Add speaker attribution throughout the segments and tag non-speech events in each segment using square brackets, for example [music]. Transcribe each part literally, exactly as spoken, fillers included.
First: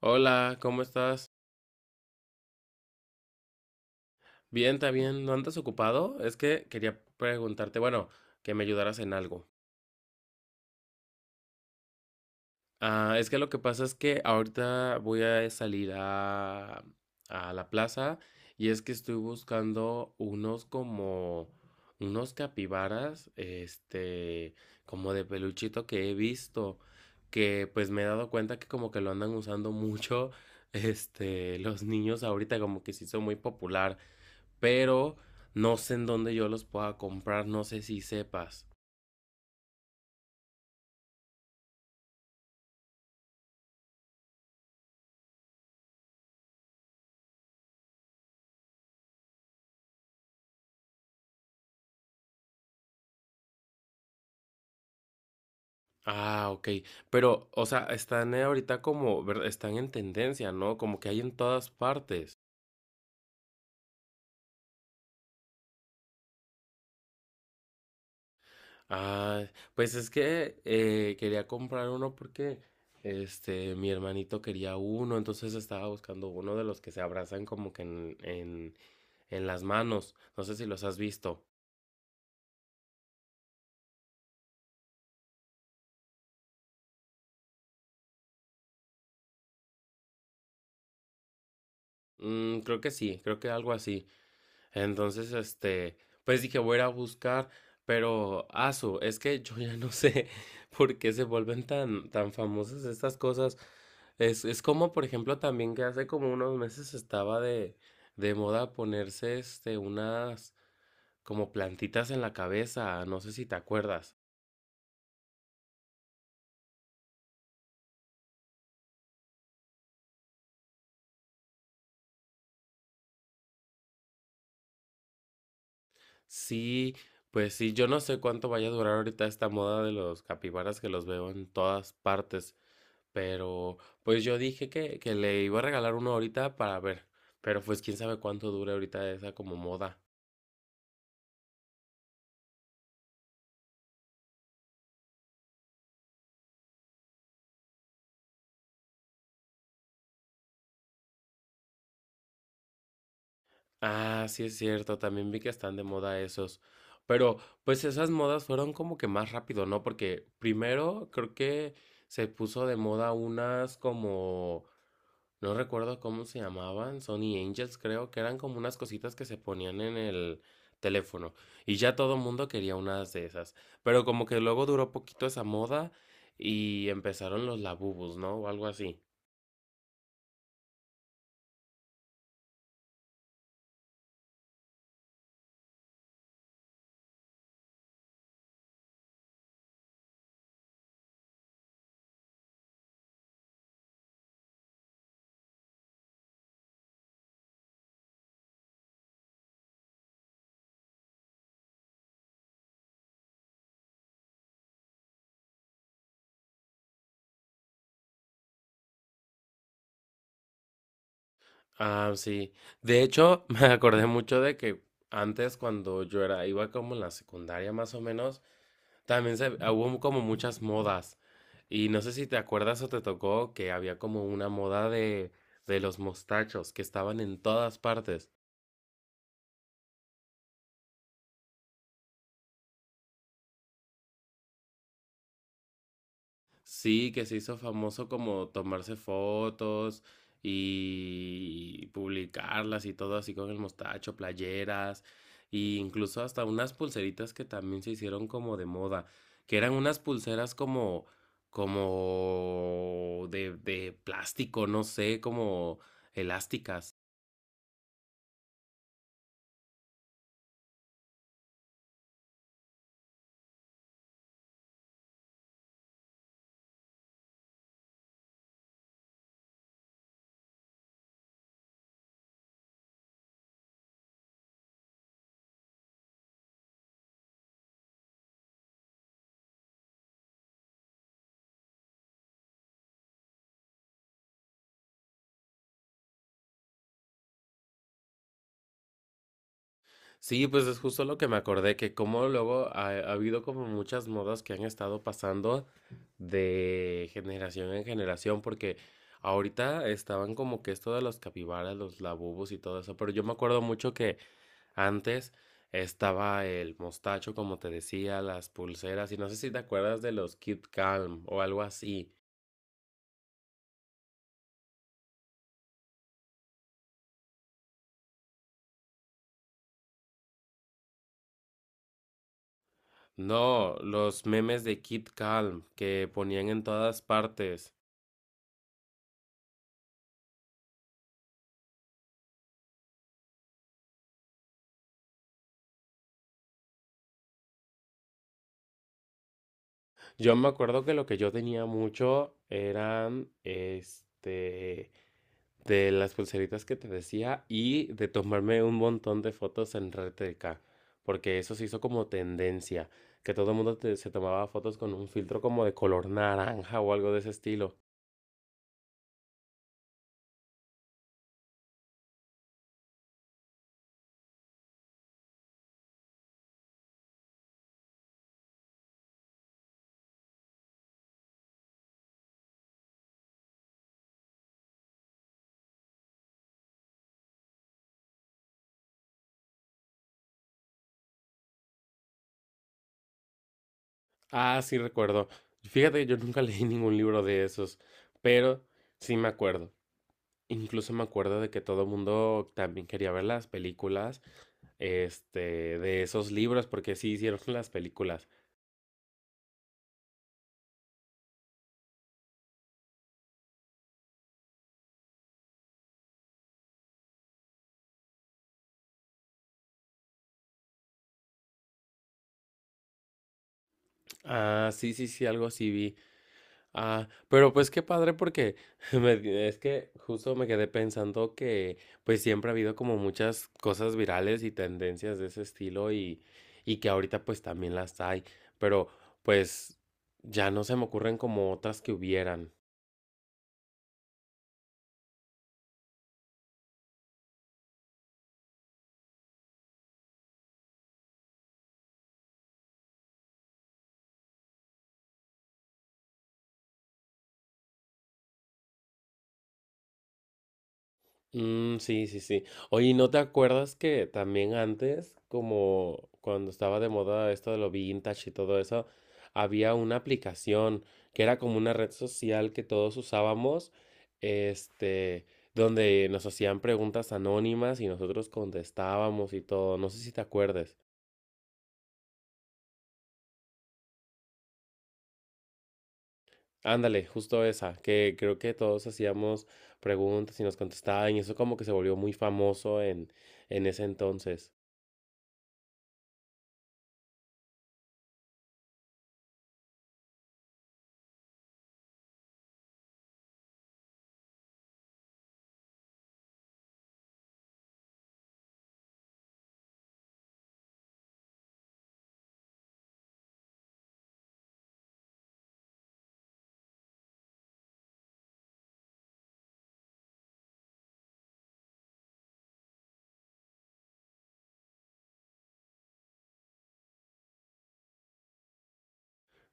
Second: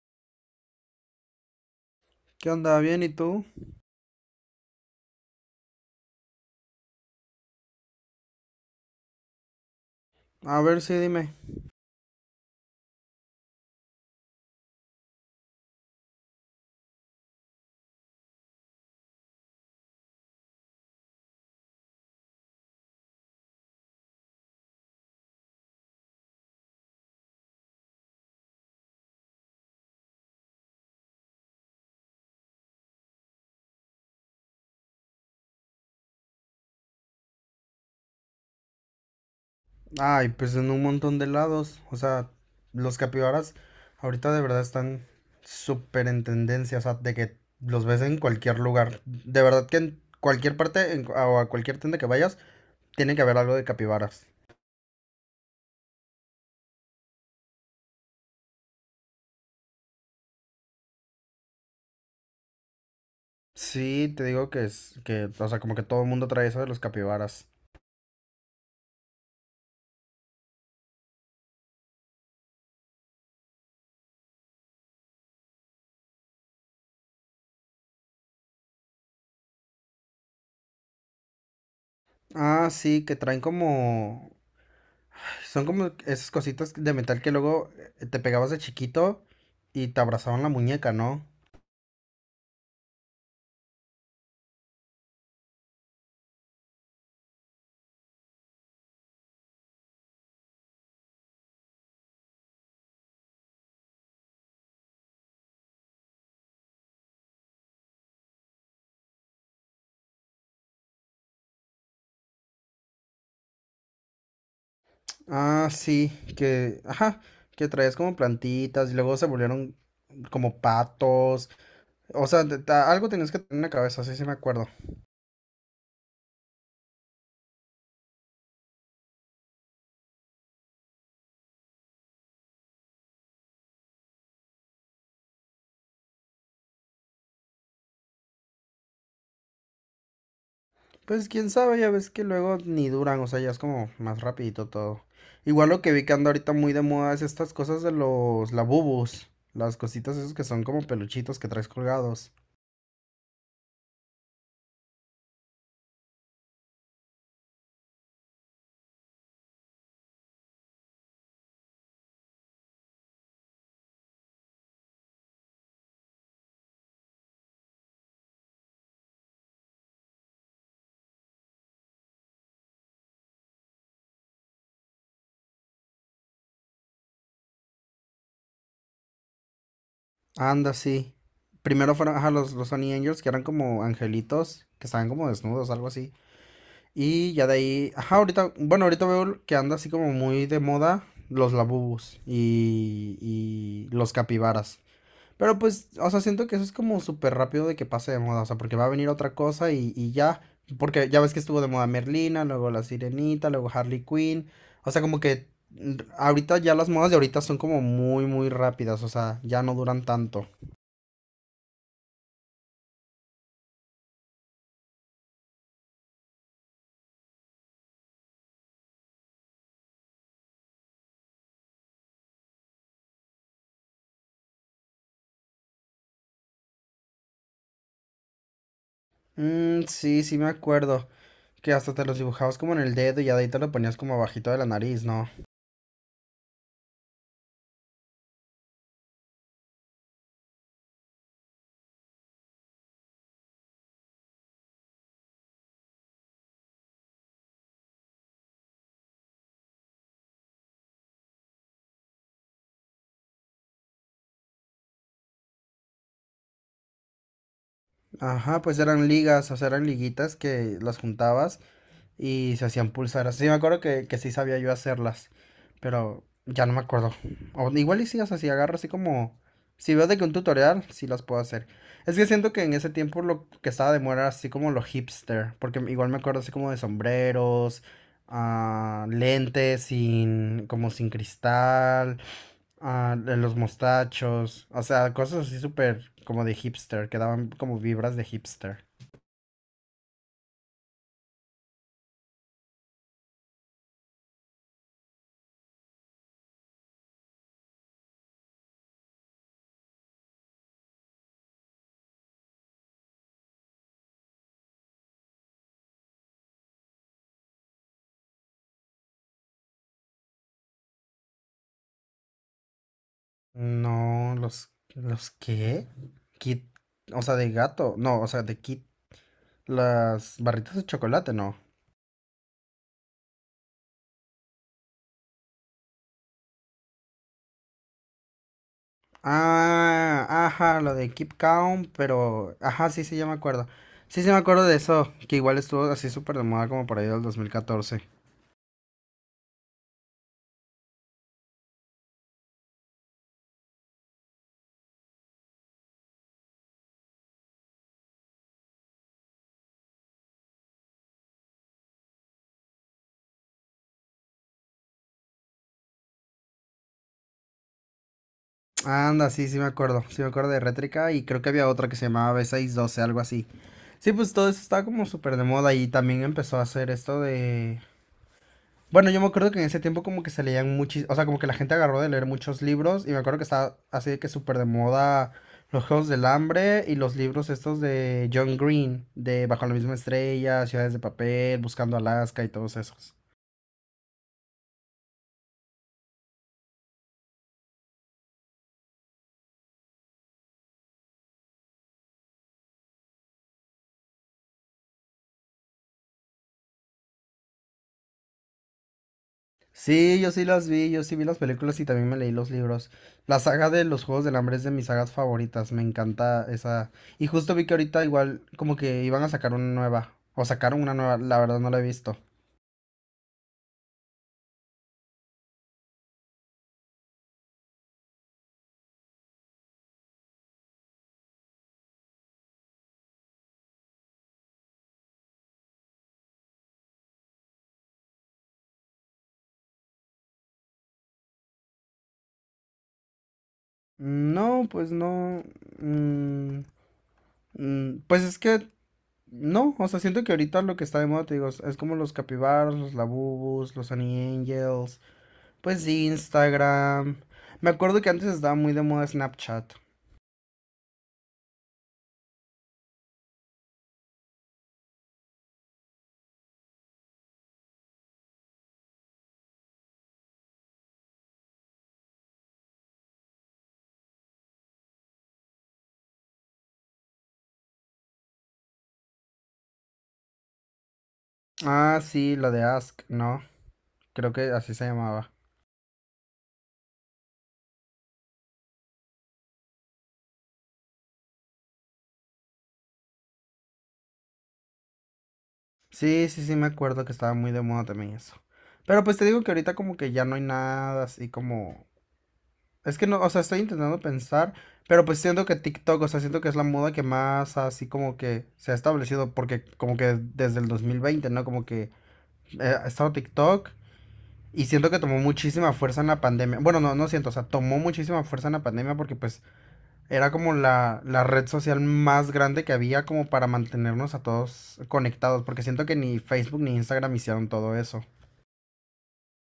Speaker 1: Hola, ¿cómo estás?
Speaker 2: ¿Qué onda? ¿Bien? ¿Y tú?
Speaker 1: Bien, también. ¿No andas ocupado? Es que quería preguntarte, bueno, que me ayudaras en algo.
Speaker 2: A ver, sí, dime.
Speaker 1: Ah, es que lo que pasa es que ahorita voy a salir a, a la plaza y es que estoy buscando unos como, unos capibaras, este, como de peluchito que he visto, que pues me he dado cuenta que como que lo andan usando mucho, [laughs] este, los niños ahorita como que se hizo muy popular. Pero no sé en dónde yo los pueda comprar, no sé si sepas.
Speaker 2: Ay, pues en un montón de lados. O sea, los capibaras ahorita de verdad están súper en tendencia. O sea, de que los ves en cualquier lugar. De verdad que en cualquier parte en cu- o a cualquier tienda que vayas, tiene que haber algo de capibaras.
Speaker 1: Ah, ok. Pero, o sea, están eh, ahorita como, ver- están en tendencia, ¿no? Como que hay en todas partes.
Speaker 2: Sí, te digo que es que, o sea, como que todo el mundo trae eso de los capibaras.
Speaker 1: Ah, pues es que eh, quería comprar uno porque, este, mi hermanito quería uno, entonces estaba buscando uno de los que se abrazan como que en, en, en las manos. No sé si los has visto.
Speaker 2: Ah, sí, que traen como... Son como esas cositas de metal que luego eh, te pegabas de chiquito y te abrazaban la muñeca, ¿no?
Speaker 1: Mm, creo que sí, creo que algo así. Entonces, este, pues dije, voy a ir a buscar, pero asu, es que yo ya no sé [laughs] por qué se vuelven tan, tan famosas estas cosas. Es, es como, por ejemplo, también que hace como unos meses estaba de, de moda ponerse este, unas como plantitas en la cabeza, no sé si te acuerdas.
Speaker 2: Ah, sí, que, ajá, que traías como plantitas y luego se volvieron como patos. O sea, te- ta- algo tenías que tener en la cabeza, sí, sí me acuerdo.
Speaker 1: Sí, pues sí, yo no sé cuánto vaya a durar ahorita esta moda de los capibaras que los veo en todas partes. Pero pues yo dije que, que le iba a regalar uno ahorita para ver. Pero pues quién sabe cuánto dure ahorita esa como moda.
Speaker 2: Pues quién sabe, ya ves que luego ni duran, o sea, ya es como más rapidito todo. Igual lo que vi que anda ahorita muy de moda es estas cosas de los labubus, las cositas esas que son como peluchitos que traes colgados.
Speaker 1: Ah, sí es cierto, también vi que están de moda esos. Pero pues esas modas fueron como que más rápido, ¿no? Porque primero creo que se puso de moda unas como no recuerdo cómo se llamaban, Sony Angels creo, que eran como unas cositas que se ponían en el teléfono y ya todo mundo quería unas de esas, pero como que luego duró poquito esa moda y empezaron los labubus, ¿no? O algo así.
Speaker 2: Anda, sí. Primero fueron, ajá, los, los Honey Angels, que eran como angelitos, que estaban como desnudos, algo así. Y ya de ahí, ajá, ahorita, bueno, ahorita veo que anda así como muy de moda los labubus y, y los capibaras. Pero pues, o sea, siento que eso es como súper rápido de que pase de moda, o sea, porque va a venir otra cosa y, y ya, porque ya ves que estuvo de moda Merlina, luego la Sirenita, luego Harley Quinn, o sea, como que mm, ahorita ya las modas de ahorita son como muy, muy rápidas, o sea, ya no duran tanto.
Speaker 1: Ah, sí. De hecho, [laughs] me acordé mucho de que antes cuando yo era, iba como en la secundaria más o menos, también se, hubo como muchas modas. Y no sé si te acuerdas o te tocó que había como una moda de, de los mostachos que estaban en todas partes.
Speaker 2: Mm, sí, sí me acuerdo, que hasta te los dibujabas como en el dedo y ya de ahí te lo ponías como abajito de la nariz, ¿no?
Speaker 1: Sí, que se hizo famoso como tomarse fotos y publicarlas y todo así con el mostacho, playeras, e incluso hasta unas pulseritas que también se hicieron como de moda, que eran unas pulseras como, como de, de plástico, no sé, como elásticas.
Speaker 2: Ajá, pues eran ligas, o sea, eran liguitas que las juntabas y se hacían pulseras. Sí, me acuerdo que, que sí sabía yo hacerlas, pero ya no me acuerdo. O igual y sí, o sea, si agarro así como... Si veo de que un tutorial, sí las puedo hacer. Es que siento que en ese tiempo lo que estaba de moda era así como lo hipster, porque igual me acuerdo así como de sombreros, ah, lentes sin, como sin cristal, ah, de los mostachos, o sea, cosas así súper como de hipster, que daban como vibras de hipster.
Speaker 1: Sí, pues es justo lo que me acordé, que como luego ha, ha habido como muchas modas que han estado pasando de generación en generación, porque ahorita estaban como que esto de los capibaras, los labubos y todo eso, pero yo me acuerdo mucho que antes estaba el mostacho, como te decía, las pulseras, y no sé si te acuerdas de los Kid Calm o algo así.
Speaker 2: No, los, ¿los qué? Kit, o sea, de gato, no, o sea, de Kit, las barritas de chocolate, no.
Speaker 1: No, los memes de Kid Calm que ponían en todas partes.
Speaker 2: Ah, ajá, lo de Keep Calm, pero, ajá, sí, sí, ya me acuerdo. Sí, sí, me acuerdo de eso, que igual estuvo así súper de moda como por ahí del dos mil catorce.
Speaker 1: Yo me acuerdo que lo que yo tenía mucho eran, este, de las pulseritas que te decía y de tomarme un montón de fotos en Red R T K, porque eso se hizo como tendencia, que todo el mundo te- se tomaba fotos con un filtro como de color naranja o algo de ese estilo.
Speaker 2: Anda, sí, sí me acuerdo, sí me acuerdo de Rétrica y creo que había otra que se llamaba B seis doce, algo así. Sí, pues todo eso estaba como súper de moda y también empezó a hacer esto de... Bueno, yo me acuerdo que en ese tiempo como que se leían muchos, o sea, como que la gente agarró de leer muchos libros y me acuerdo que estaba así de que súper de moda los Juegos del Hambre y los libros estos de John Green, de Bajo la Misma Estrella, Ciudades de Papel, Buscando Alaska y todos esos.
Speaker 1: Ah, sí recuerdo. Fíjate que yo nunca [laughs] leí ningún libro de esos, pero sí me acuerdo. Incluso me acuerdo de que todo el mundo también quería ver las películas, este, de esos libros, porque sí hicieron [laughs] las películas.
Speaker 2: Sí, yo sí las vi, yo sí vi las películas y también me leí los libros. La saga de los Juegos del Hambre es de mis sagas favoritas, me encanta esa. Y justo vi que ahorita igual como que iban a sacar una nueva, o sacaron una nueva, la verdad no la he visto.
Speaker 1: Ah, sí, sí, sí, algo así vi. Ah, pero pues qué padre porque [laughs] me- es que justo me quedé pensando que pues siempre ha habido como muchas cosas virales y tendencias de ese estilo y, y que ahorita pues también las hay, pero pues ya no se me ocurren como otras que hubieran.
Speaker 2: No, pues no. mm, mm, pues es que no, o sea, siento que ahorita lo que está de moda, te digo, es es como los capibaras, los labubus, los Honey Angels, pues Instagram. Me acuerdo que antes estaba muy de moda Snapchat.
Speaker 1: Mm, sí, sí, sí. Oye, ¿no te acuerdas que también antes, como cuando estaba de moda esto de lo vintage y todo eso, había una aplicación que era como una red social que todos usábamos, este, donde nos hacían preguntas anónimas y nosotros contestábamos y todo. No sé si te acuerdes.
Speaker 2: Ah, sí, la de Ask, ¿no? Creo que así se llamaba.
Speaker 1: Ándale, justo esa, que creo que todos hacíamos preguntas y nos contestaban y eso como que se volvió muy famoso en, en ese entonces.
Speaker 2: Sí, sí, sí, me acuerdo que estaba muy de moda también eso. Pero pues te digo que ahorita como que ya no hay nada así como... Es que no, o sea, estoy intentando pensar, pero pues siento que TikTok, o sea, siento que es la moda que más así como que se ha establecido, porque como que desde el dos mil veinte, ¿no? Como que eh, ha estado TikTok y siento que tomó muchísima fuerza en la pandemia. Bueno, no, no siento, o sea, tomó muchísima fuerza en la pandemia porque pues era como la, la red social más grande que había como para mantenernos a todos conectados, porque siento que ni Facebook ni Instagram hicieron todo eso.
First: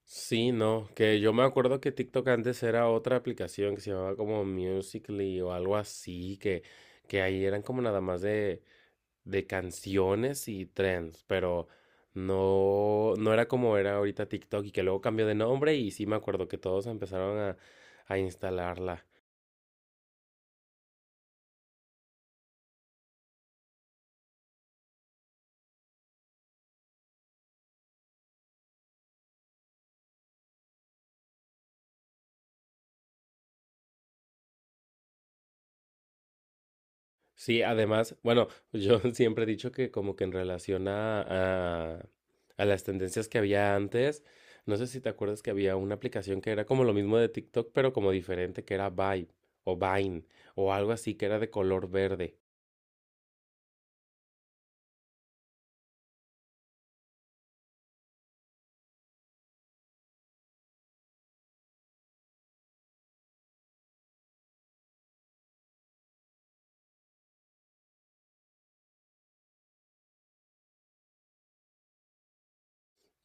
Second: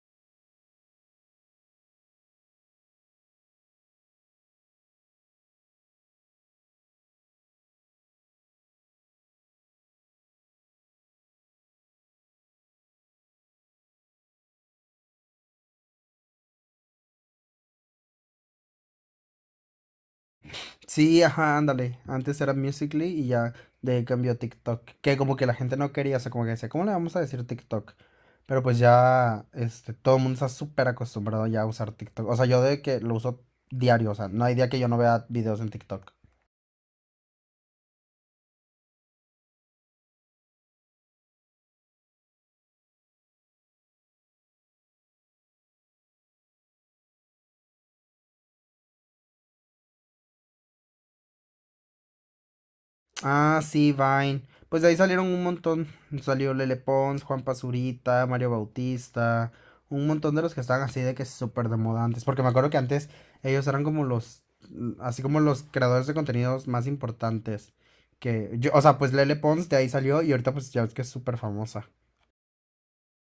Speaker 1: Sí, no, que yo me acuerdo que TikTok antes era otra aplicación que se llamaba como Musical.ly o algo así, que, que ahí eran como nada más de, de canciones y trends, pero no, no era como era ahorita TikTok y que luego cambió de nombre y sí me acuerdo que todos empezaron a, a instalarla.
Speaker 2: Sí, ajá, ándale. Antes era Musical.ly y ya de ahí cambió a TikTok, que como que la gente no quería, o sea, como que decía, ¿cómo le vamos a decir TikTok? Pero pues ya, este, todo el mundo está súper acostumbrado ya a usar TikTok. O sea, yo de que lo uso diario, o sea, no hay día que yo no vea videos en TikTok.
Speaker 1: Sí, además, bueno, yo [laughs] siempre he dicho que como que en relación a, a, a las tendencias que había antes, no sé si te acuerdas que había una aplicación que era como lo mismo de TikTok, pero como diferente, que era Vibe o Vine o algo así que era de color verde.
Speaker 2: Ah, sí, Vine. Pues de ahí salieron un montón. Salió Lele Pons, Juan Pazurita, Mario Bautista, un montón de los que estaban así de que súper de moda antes. Porque me acuerdo que antes ellos eran como los, mm, así como los creadores de contenidos más importantes. Que yo, o sea, pues Lele Pons de ahí salió y ahorita pues ya ves que es súper famosa.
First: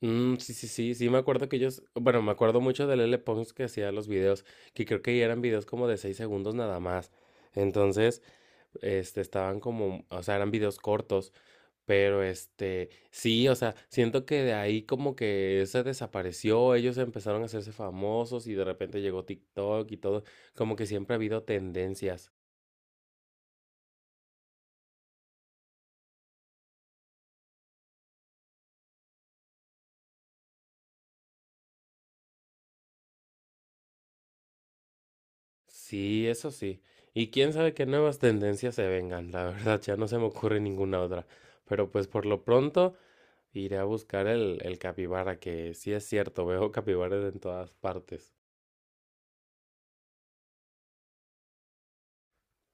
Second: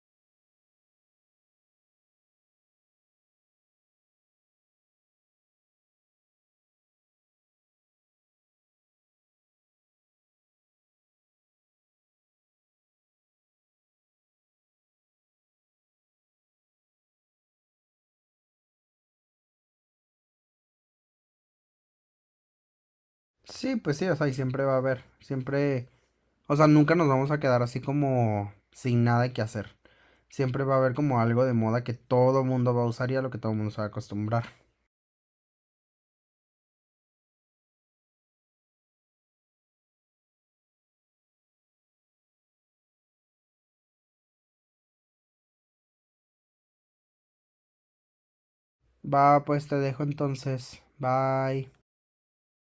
Speaker 1: Mm, sí, sí, sí, sí, me acuerdo que ellos, bueno, me acuerdo mucho del L. Pons que hacía los videos, que creo que eran videos como de seis segundos nada más. Entonces, este, estaban como, o sea, eran videos cortos. Pero este, sí, o sea, siento que de ahí como que se desapareció, ellos empezaron a hacerse famosos y de repente llegó TikTok y todo, como que siempre ha habido tendencias.
Speaker 2: Sí, pues sí, o sea, y siempre va a haber, siempre, o sea, nunca nos vamos a quedar así como sin nada que hacer. Siempre va a haber como algo de moda que todo mundo va a usar y a lo que todo mundo se va a acostumbrar.
Speaker 1: Sí, eso sí. Y quién sabe qué nuevas tendencias se vengan, la [laughs] verdad, ya no se me ocurre ninguna otra. Pero pues por lo pronto iré a buscar el, el capibara, que sí es cierto, veo capibaras en todas partes.
Speaker 2: Va, pues te dejo entonces. Bye.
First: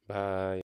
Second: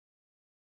Speaker 1: Bye.